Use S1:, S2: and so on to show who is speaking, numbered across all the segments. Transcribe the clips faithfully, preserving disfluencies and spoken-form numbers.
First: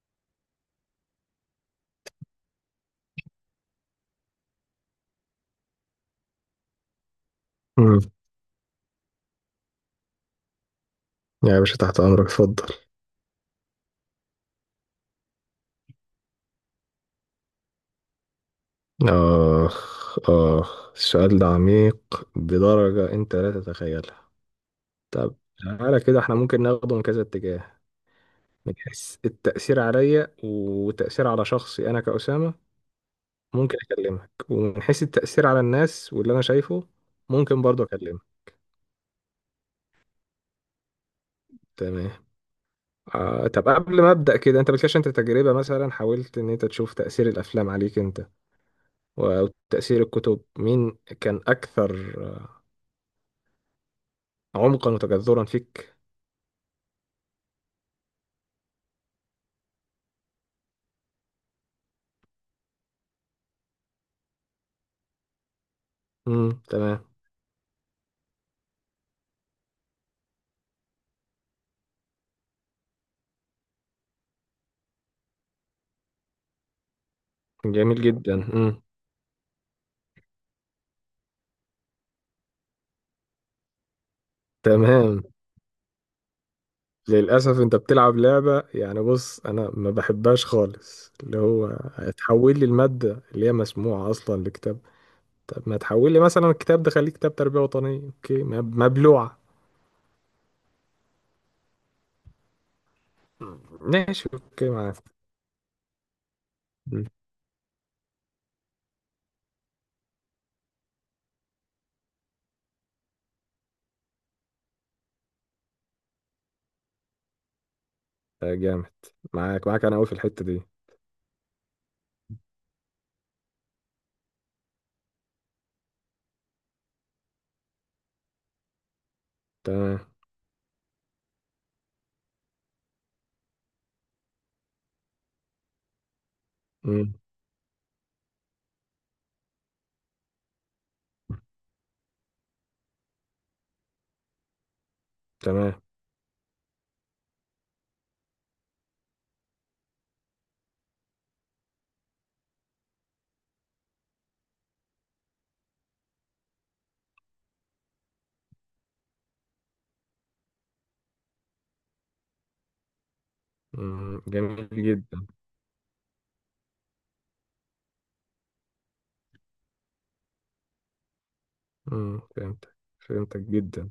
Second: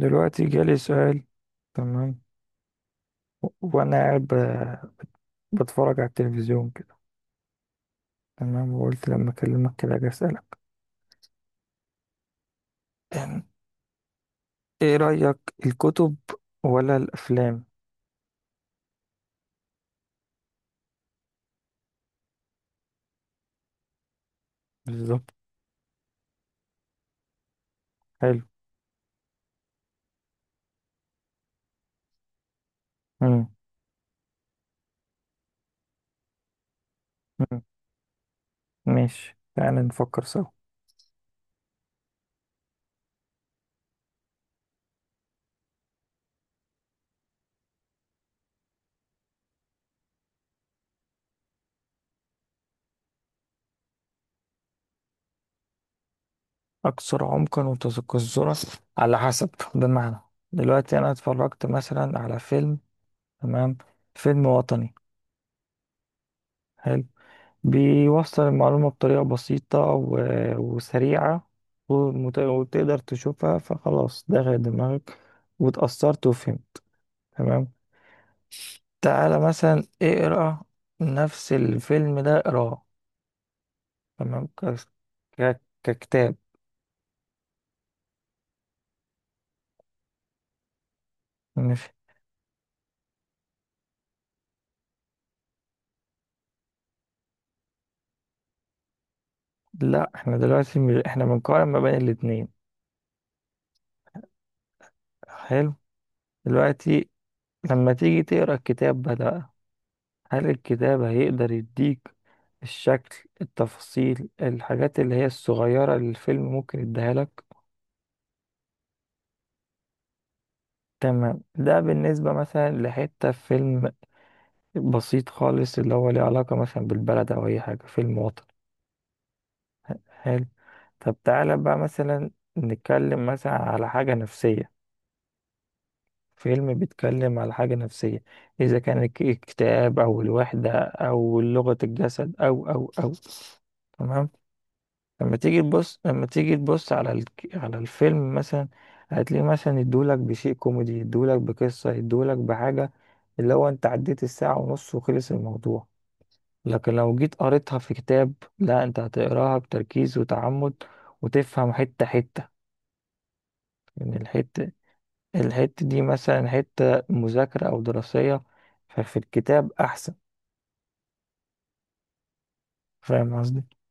S1: دلوقتي جالي سؤال. تمام. و- وانا قاعد ب- بتفرج على التلفزيون كده.
S2: امم
S1: تمام، وقلت لما اكلمك كده اجي اسالك.
S2: يا باشا تحت امرك اتفضل.
S1: أم، ايه رايك، الكتب ولا الافلام؟
S2: اخ اخ، السؤال ده عميق بدرجة انت لا تتخيلها.
S1: بالظبط.
S2: طب تعالى كده، احنا ممكن ناخده من كذا اتجاه.
S1: حلو.
S2: من حيث التأثير عليا وتأثير على شخصي انا كأسامة
S1: مم.
S2: ممكن اكلمك، ومن حيث التأثير على الناس واللي انا شايفه
S1: مم.
S2: ممكن برضه اكلمك.
S1: ماشي، تعالى نفكر سوا.
S2: تمام. آه، طب قبل ما ابدا كده، انت بتكلمش انت تجربة مثلا؟ حاولت ان انت تشوف تأثير الافلام عليك انت وتأثير الكتب، مين كان اكثر عمقا وتجذرا فيك؟
S1: اكثر عمقا وتذكرا، على حسب، بمعنى، دلوقتي انا اتفرجت مثلا على فيلم. تمام. فيلم وطني.
S2: امم تمام.
S1: حلو. بيوصل المعلومة بطريقة بسيطة و- وسريعة، ومت- وتقدر تشوفها، فخلاص دخلت دماغك واتأثرت وفهمت. تمام.
S2: جميل جدا. امم
S1: تعالى مثلا اقرأ نفس الفيلم ده اقراه. تمام ك-
S2: تمام.
S1: ك- ككتاب.
S2: للأسف أنت بتلعب لعبة، يعني بص أنا ما بحبهاش خالص، اللي هو
S1: مش.
S2: هتحول لي المادة اللي هي مسموعة أصلا لكتاب. طب ما تحول لي مثلا الكتاب ده، خليه كتاب تربية وطنية أوكي، مب- مبلوعة.
S1: لا، احنا دلوقتي م- احنا بنقارن ما بين الاتنين.
S2: مم. ماشي أوكي معاك.
S1: حلو.
S2: مم.
S1: دلوقتي، لما تيجي تقرأ الكتاب ده بقى، هل الكتاب هيقدر يديك الشكل، التفاصيل، الحاجات اللي هي الصغيرة اللي الفيلم ممكن يديها لك؟
S2: آه، جامد. معاك معاك أنا أوي في الحتة دي.
S1: تمام. ده بالنسبة مثلا لحتة في فيلم، بسيط خالص، اللي هو ليه علاقة مثلا بالبلد أو أي حاجة، فيلم وطني.
S2: تمام.
S1: حلو. طب تعالى بقى مثلا نتكلم مثلا على حاجة نفسية، فيلم
S2: مم.
S1: بيتكلم على حاجة نفسية. إذا كان الاك- الاكتئاب أو الوحدة أو لغة الجسد أو أو أو. تمام. لما تيجي
S2: تمام.
S1: تبص لما تيجي تبص على الك... على الفيلم مثلا، هتلاقيه مثلا يدولك بشيء كوميدي، يدولك بقصة، يدولك بحاجة، اللي هو انت عديت الساعة ونص وخلص الموضوع. لكن لو جيت قريتها في كتاب، لا، انت هتقراها بتركيز وتعمد، وتفهم حتة حتة. يعني
S2: مم. جميل
S1: الحتة
S2: جدا.
S1: الحتة دي مثلا حتة مذاكرة أو دراسية، ففي الكتاب أحسن.
S2: مم. فهمتك
S1: فاهم
S2: فهمتك
S1: قصدي؟
S2: جدا.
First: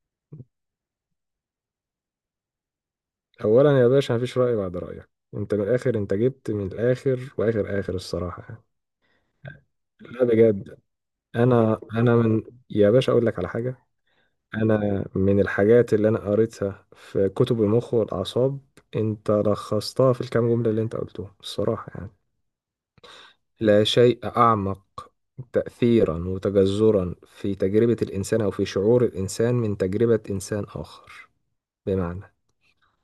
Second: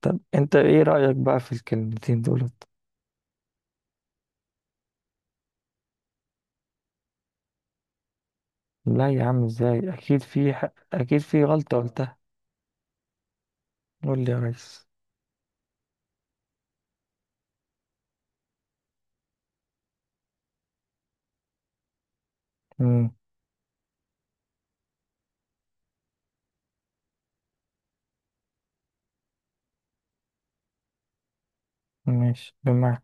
S1: طب انت ايه رأيك بقى في الكلمتين دولت؟
S2: اولا يا باشا، مفيش راي بعد رايك، انت من الاخر، انت جبت من الاخر واخر اخر، الصراحه يعني.
S1: لا يا عم، ازاي؟ أكيد
S2: لا
S1: في ح-
S2: بجد،
S1: أكيد في غلطة
S2: انا انا
S1: قلتها.
S2: من، يا باشا اقول لك على حاجه.
S1: قول لي يا ريس.
S2: انا من الحاجات اللي انا قريتها في كتب المخ والاعصاب، انت لخصتها في الكام جمله اللي انت قلتهم، الصراحه يعني.
S1: امم.
S2: لا شيء اعمق تاثيرا وتجذرا في تجربه الانسان او في شعور الانسان من تجربه انسان اخر. بمعنى
S1: ماشي، بمعنى.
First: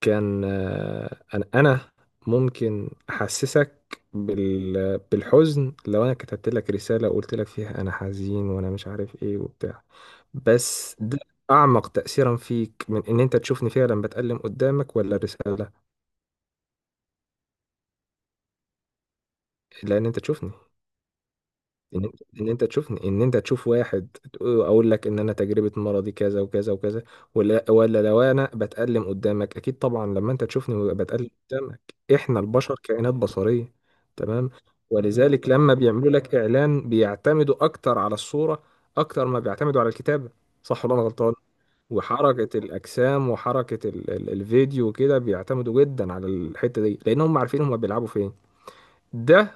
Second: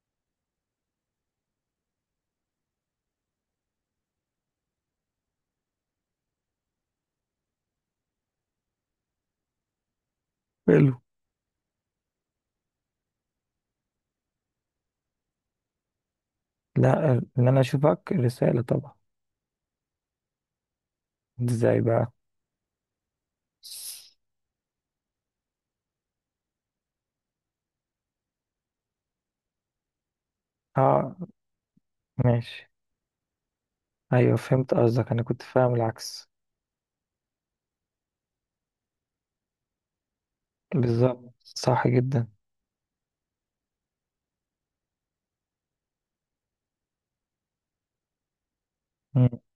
S2: كان آه، انا انا ممكن احسسك بال... بالحزن لو انا كتبت لك رساله وقلت لك فيها انا حزين وانا مش عارف ايه وبتاع،
S1: حلو.
S2: بس ده اعمق تاثيرا فيك من ان انت تشوفني فعلا بتألم قدامك، ولا الرساله؟
S1: لا، ان انا اشوفك رسالة طبعا.
S2: لان انت تشوفني.
S1: ازاي
S2: ان
S1: بقى؟
S2: انت ان انت تشوف ان انت تشوف واحد تقول- اقول لك ان انا تجربه مرضي كذا وكذا وكذا، ولا ولا لو انا بتألم قدامك؟ اكيد طبعا لما انت تشوفني وأبقى
S1: اه.
S2: بتألم قدامك. احنا
S1: ماشي.
S2: البشر كائنات بصريه.
S1: ايوه،
S2: تمام.
S1: فهمت قصدك، انا كنت
S2: ولذلك
S1: فاهم
S2: لما بيعملوا
S1: العكس.
S2: لك اعلان بيعتمدوا اكتر على الصوره اكتر ما بيعتمدوا على الكتابه، صح ولا انا
S1: بالظبط،
S2: غلطان؟
S1: صح جدا.
S2: وحركه الاجسام وحركه ال ال الفيديو وكده بيعتمدوا جدا على الحته دي لان هم عارفين هم بيلعبوا فين.
S1: امم.
S2: ده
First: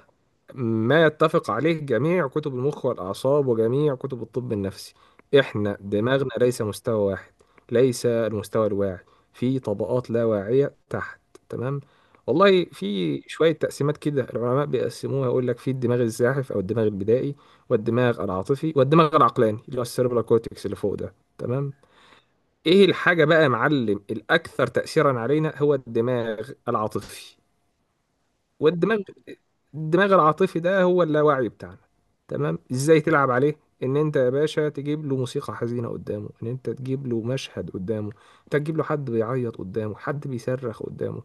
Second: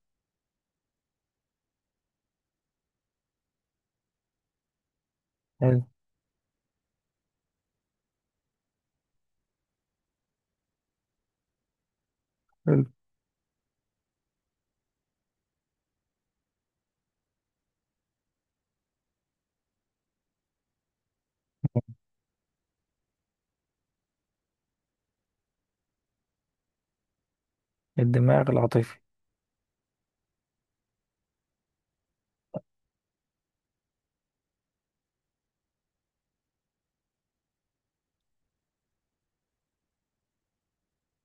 S2: ما يتفق عليه جميع كتب المخ والأعصاب وجميع كتب الطب النفسي. إحنا
S1: حلو.
S2: دماغنا ليس مستوى واحد، ليس المستوى الواعي، في طبقات لا واعية تحت. تمام. والله
S1: حلو.
S2: في شوية تقسيمات كده العلماء بيقسموها، يقول لك في الدماغ الزاحف أو الدماغ البدائي والدماغ العاطفي والدماغ العقلاني اللي هو السيربرال كورتكس اللي فوق ده. تمام. إيه الحاجة بقى يا معلم الأكثر تأثيرا علينا؟ هو الدماغ العاطفي.
S1: الدماغ العاطفي.
S2: والدماغ الدماغ العاطفي ده هو اللاواعي بتاعنا. تمام. ازاي تلعب عليه؟ ان انت يا باشا تجيب له موسيقى حزينه قدامه، ان انت تجيب له مشهد قدامه، انت تجيب له حد بيعيط قدامه، حد بيصرخ قدامه.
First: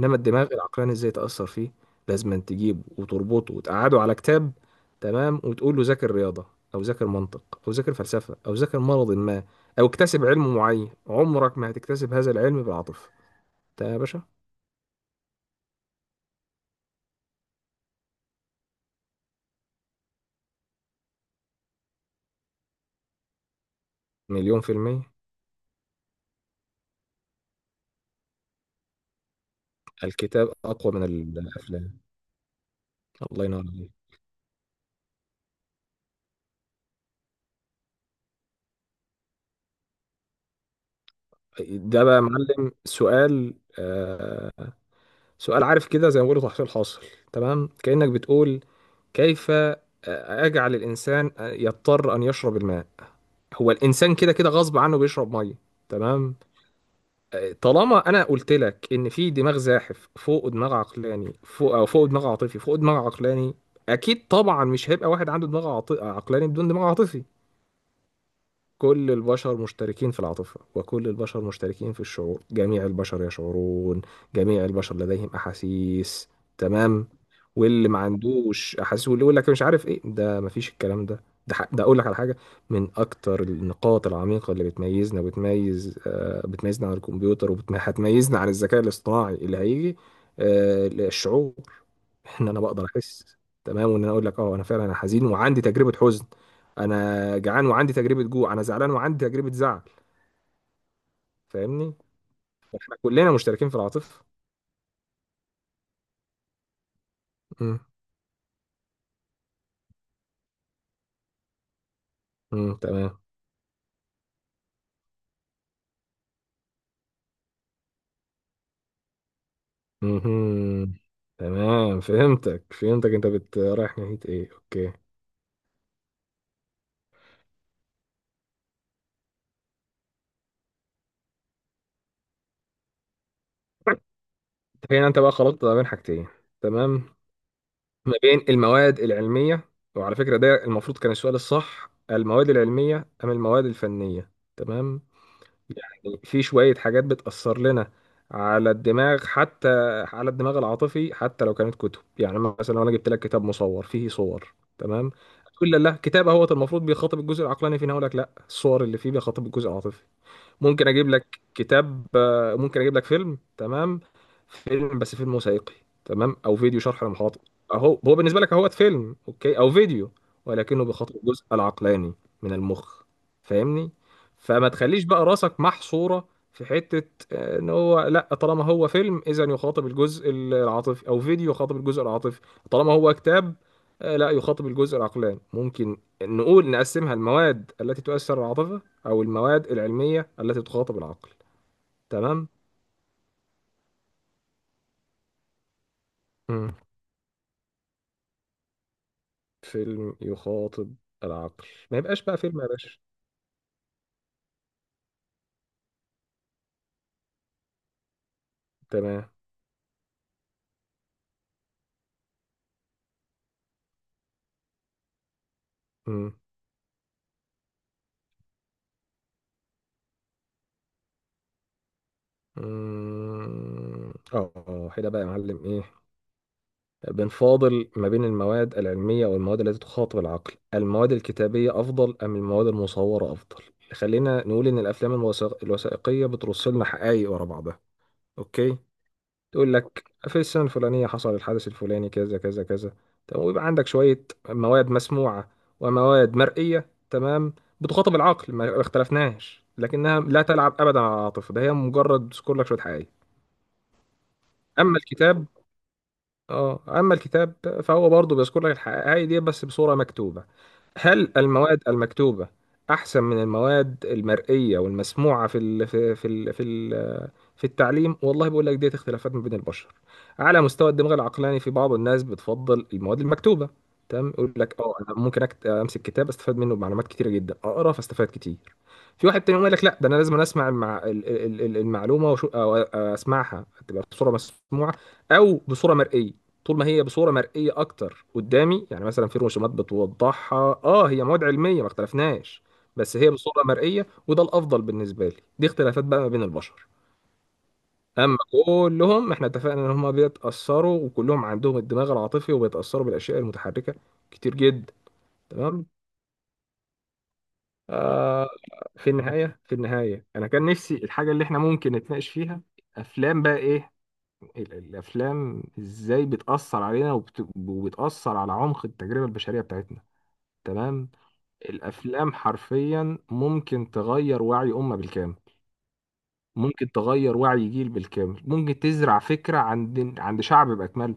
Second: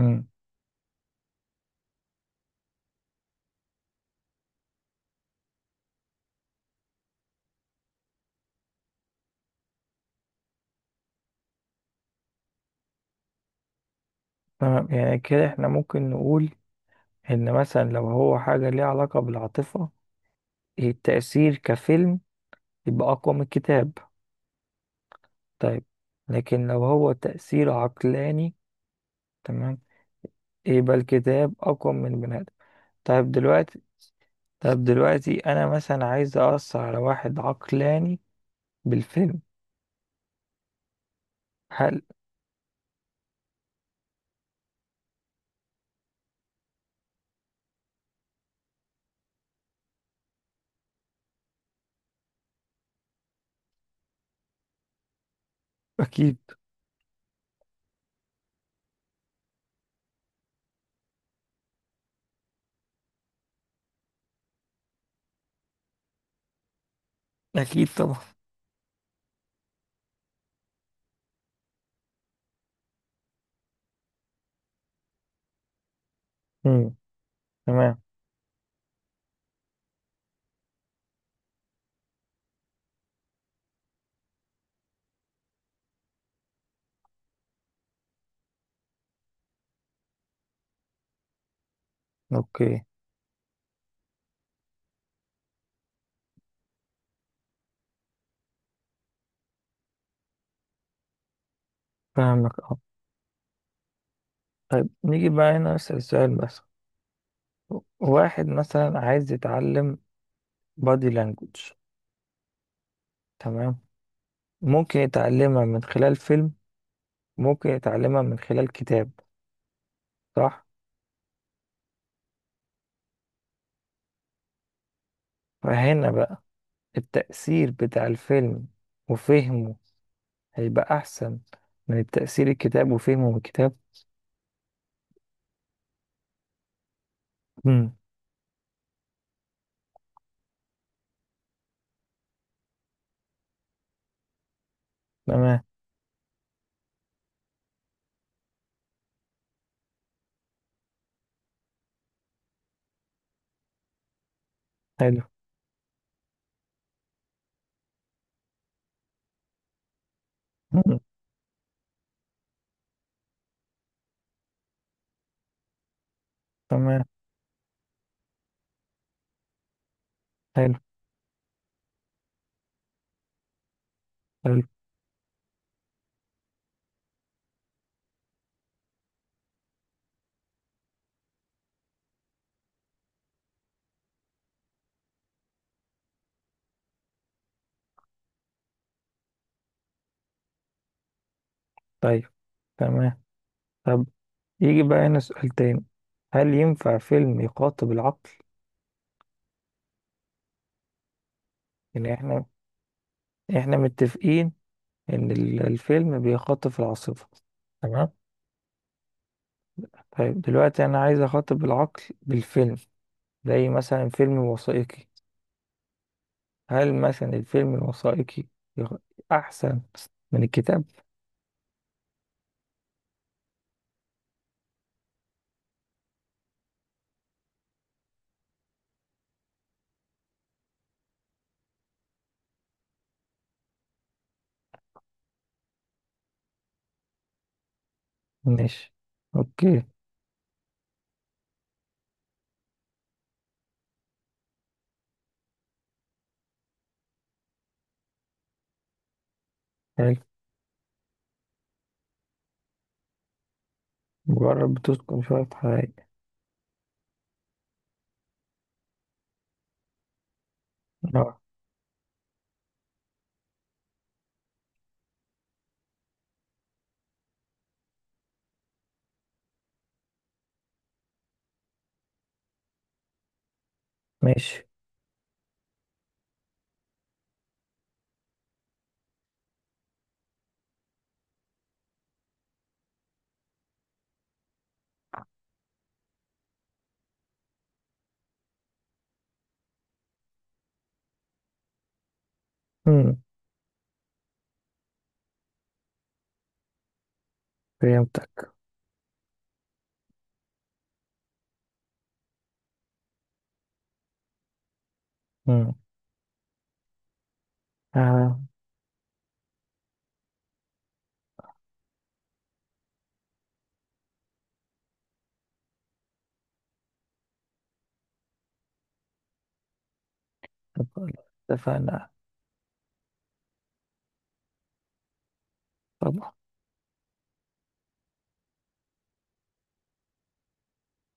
S2: انما الدماغ العقلاني ازاي تاثر فيه؟ لازم أن تجيبه وتربطه وتقعده على كتاب. تمام. وتقول له ذاكر رياضه او ذاكر منطق او ذاكر فلسفه او ذاكر مرض ما او اكتسب علم معين. عمرك ما هتكتسب هذا العلم بالعاطفه. ده يا باشا
S1: تمام، يعني كده احنا ممكن نقول ان مثلا لو هو حاجة ليها علاقة بالعاطفة، التأثير كفيلم يبقى اقوى من الكتاب.
S2: مليون في المية.
S1: طيب. لكن لو هو تأثير عقلاني، تمام،
S2: الكتاب أقوى
S1: يبقى
S2: من
S1: الكتاب أقوى
S2: الأفلام.
S1: من البني آدم. طيب
S2: الله ينور
S1: دلوقتي.
S2: عليك.
S1: طيب دلوقتي أنا مثلا عايز أأثر على واحد عقلاني بالفيلم. هل.
S2: ده بقى يا معلم سؤال، آه، سؤال عارف كده زي ما بيقولوا تحصيل حاصل. تمام. كأنك بتقول كيف آه، أجعل الإنسان آه، يضطر أن يشرب الماء. هو الإنسان كده كده غصب عنه بيشرب مية. تمام.
S1: أكيد.
S2: آه، طالما أنا قلت لك إن في دماغ زاحف فوق دماغ عقلاني فوق، أو فوق دماغ عاطفي فوق دماغ عقلاني، أكيد طبعا مش هيبقى واحد عنده دماغ عاط- عقلاني بدون دماغ عاطفي.
S1: أكيد طبعا.
S2: كل البشر مشتركين في العاطفة وكل البشر مشتركين في الشعور. جميع البشر يشعرون، جميع البشر لديهم أحاسيس.
S1: مم.
S2: تمام. واللي ما
S1: تمام.
S2: عندوش أحاسيس واللي يقول لك مش عارف إيه، ده مفيش الكلام ده. ده ح- ده أقول لك على حاجة. من أكتر النقاط العميقة اللي بتميزنا، بتميز آه، بتميزنا عن الكمبيوتر وهتميزنا عن الذكاء الاصطناعي اللي هيجي، آه، الشعور. ان انا
S1: أوكي.
S2: بقدر احس. تمام. وان انا اقول لك اه، انا فعلا انا حزين وعندي تجربه حزن، انا جعان وعندي تجربه جوع، انا زعلان وعندي تجربه زعل. فاهمني؟
S1: فاهمك أه.
S2: احنا كلنا مشتركين في العاطفه.
S1: طيب نيجي بقى هنا نسأل السؤال بس.
S2: امم
S1: واحد مثلا عايز يتعلم بادي لانجوج.
S2: امم تمام.
S1: تمام. ممكن يتعلمها من خلال فيلم، ممكن يتعلمها من خلال كتاب، صح؟
S2: امم تمام. فهمتك فهمتك، انت بت رايح ناحيه ايه، اوكي.
S1: فهنا بقى التأثير بتاع الفيلم وفهمه هيبقى أحسن من تأثير الكتاب وفهمه الكتاب.
S2: هنا انت بقى خلطت ما بين حاجتين. تمام.
S1: مم.
S2: ما بين المواد العلميه، وعلى فكره ده المفروض كان السؤال الصح، المواد العلميه ام المواد الفنيه؟ تمام.
S1: تمام.
S2: يعني في شوية حاجات بتأثر لنا على الدماغ، حتى على الدماغ العاطفي، حتى لو كانت كتب. يعني مثلا لو انا جبت لك كتاب مصور فيه صور، تمام،
S1: حلو.
S2: تقول لا لا، كتاب اهوت المفروض بيخاطب الجزء العقلاني فينا، اقول لك لا، الصور اللي فيه بيخاطب الجزء العاطفي. ممكن
S1: مم.
S2: اجيب لك كتاب، آه، ممكن اجيب لك فيلم. تمام. فيلم، بس فيلم وثائقي. تمام. او فيديو شرح
S1: تمام.
S2: لمحاضر. اهو هو بالنسبه لك اهوت فيلم اوكي او فيديو،
S1: حلو.
S2: ولكنه بيخاطب الجزء العقلاني من المخ. فاهمني؟
S1: حلو.
S2: فما تخليش بقى راسك محصوره في حته، آه، ان هو لا طالما هو فيلم اذا يخاطب الجزء العاطفي او فيديو يخاطب الجزء العاطفي، طالما هو كتاب آه، لا يخاطب الجزء العقلاني. ممكن نقول نقسمها المواد التي تؤثر على العاطفه أو المواد العلمية التي تخاطب العقل.
S1: طيب.
S2: تمام.
S1: تمام. طب يجي بقى هنا سؤال تاني: هل
S2: مم.
S1: ينفع فيلم يخاطب العقل؟
S2: فيلم يخاطب العقل؟ ما
S1: يعني
S2: يبقاش بقى
S1: احنا
S2: فيلم يا باشا.
S1: احنا متفقين إن ال- الفيلم بيخاطب العاصفة. تمام.
S2: تمام.
S1: طيب دلوقتي أنا عايز أخاطب العقل بالفيلم، زي مثلا فيلم وثائقي.
S2: مم.
S1: هل مثلا الفيلم الوثائقي يخ- أحسن من الكتاب؟
S2: مم. اه، آه، هنا بقى يا معلم ايه، بنفاضل ما بين المواد العلمية والمواد التي تخاطب العقل. المواد الكتابية أفضل أم المواد المصورة أفضل؟ خلينا نقول إن الأفلام الوثائق- الوثائقية بترص لنا حقائق ورا بعضها. أوكي.
S1: ماشي.
S2: تقول
S1: أوكي.
S2: لك في السنة الفلانية حصل الحدث الفلاني كذا كذا كذا. تمام. ويبقى عندك شوية مواد مسموعة ومواد مرئية، تمام، بتخاطب العقل، ما ما اختلفناش،
S1: حلو.
S2: لكنها لا تلعب أبدا على العاطفة. ده هي مجرد بتذكر لك شوية حقائق.
S1: جرب
S2: أما
S1: تسكن
S2: الكتاب،
S1: شوية حقائق.
S2: اه، أما الكتاب فهو برضه بيذكر لك الحقائق دي بس بصورة مكتوبة.
S1: اه.
S2: هل المواد المكتوبة أحسن من المواد المرئية والمسموعة في ال في ال في ال في التعليم؟ والله بقول لك، ديت اختلافات ما بين البشر على مستوى الدماغ العقلاني. في بعض الناس بتفضل المواد المكتوبه. تمام. يقول
S1: ماشي.
S2: لك اه، انا ممكن أكت... امسك كتاب استفاد منه بمعلومات كتيره جدا، اقرا فاستفاد كتير. في واحد تاني يقوم يقول لك لا، ده انا لازم اسمع المع... ال- ال- ال- المعلومه وشو... أو اسمعها تبقى بصوره مسموعه او بصوره مرئيه. طول ما هي بصوره مرئيه اكتر قدامي، يعني مثلا في رسومات بتوضحها، اه هي مواد علميه ما اختلفناش، بس
S1: مم.
S2: هي بصوره مرئيه وده الافضل بالنسبه لي. دي اختلافات بقى ما بين البشر. اما
S1: فهمتك.
S2: كلهم احنا اتفقنا ان هم بيتاثروا وكلهم عندهم الدماغ العاطفي وبيتاثروا بالاشياء المتحركه كتير جدا.
S1: مم.
S2: تمام.
S1: آه.
S2: آه. في النهايه في النهايه انا كان نفسي الحاجه اللي احنا ممكن نتناقش فيها، افلام بقى ايه، ال- الافلام ازاي بتاثر علينا وبت... وبتاثر على عمق التجربه البشريه بتاعتنا. تمام.
S1: طب اتفقنا.
S2: الافلام حرفيا ممكن تغير وعي امه بالكامل،
S1: طبعا.
S2: ممكن تغير وعي جيل بالكامل، ممكن تزرع فكره عند عند شعب باكمله.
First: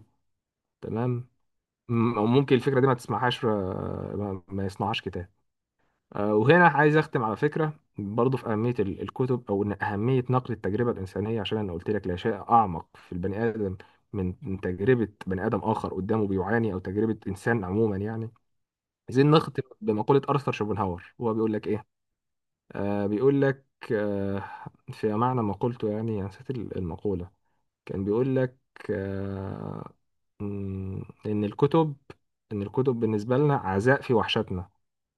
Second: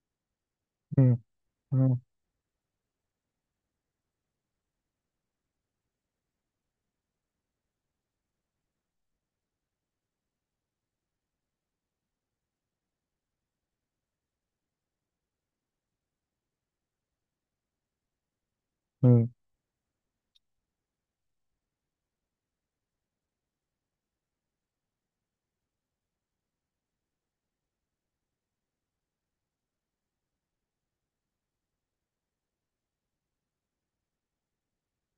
S1: مم.
S2: تمام.
S1: مم.
S2: م- أو ممكن الفكرة دي ما تسمعهاش، آه، ما ما يصنعهاش كتاب. آه، وهنا عايز أختم على فكرة. برضو في أهمية ال- الكتب، أو إن أهمية نقل التجربة الإنسانية، عشان أنا قلت لك لا شيء أعمق في البني آدم من من تجربة بني آدم آخر قدامه بيعاني، أو تجربة إنسان عموما يعني.
S1: مم.
S2: عايزين نختم بمقولة أرثر شوبنهاور، هو بيقول لك إيه؟ آه، بيقول لك، آه، في معنى ما قلته يعني. أنا نسيت ال- المقولة. كان بيقول لك، آه، مم، لأن الكتب، إن الكتب بالنسبة لنا عزاء في وحشتنا.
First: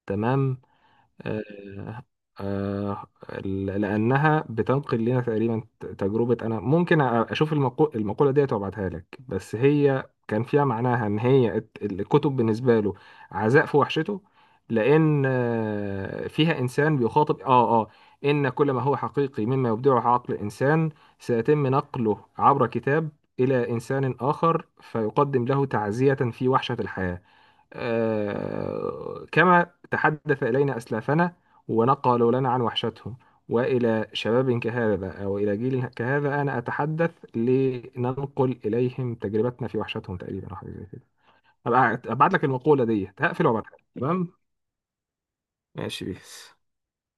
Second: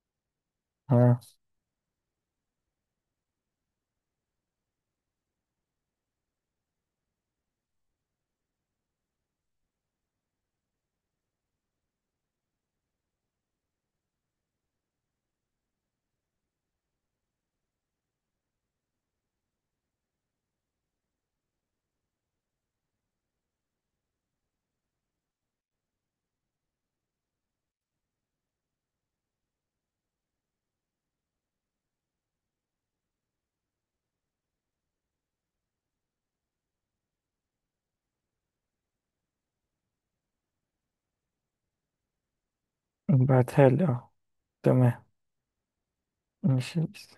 S2: تمام.
S1: آه.
S2: آه، آه، لأنها بتنقل لنا تقريبا تجربة. أنا ممكن أشوف المقو- المقولة ديت وأبعتها لك، بس هي كان فيها معناها إن هي الت- الكتب بالنسبة له عزاء في وحشته. لأن آه، فيها إنسان بيخاطب آه آه إن كل ما هو حقيقي مما يبدعه عقل إنسان سيتم نقله عبر كتاب إلى إنسان آخر فيقدم له تعزية في وحشة الحياة. آه، كما تحدث إلينا أسلافنا ونقلوا لنا عن وحشتهم، وإلى شباب كهذا أو إلى جيل كهذا أنا أتحدث لننقل إليهم تجربتنا في وحشتهم، تقريبا أو حاجة زي كده. أبقى أبعت لك المقولة دي، هقفل
S1: بعتها
S2: وأبعتها لك.
S1: لي اه.
S2: تمام.
S1: تمام.
S2: ماشي بيس.
S1: ماشي بس.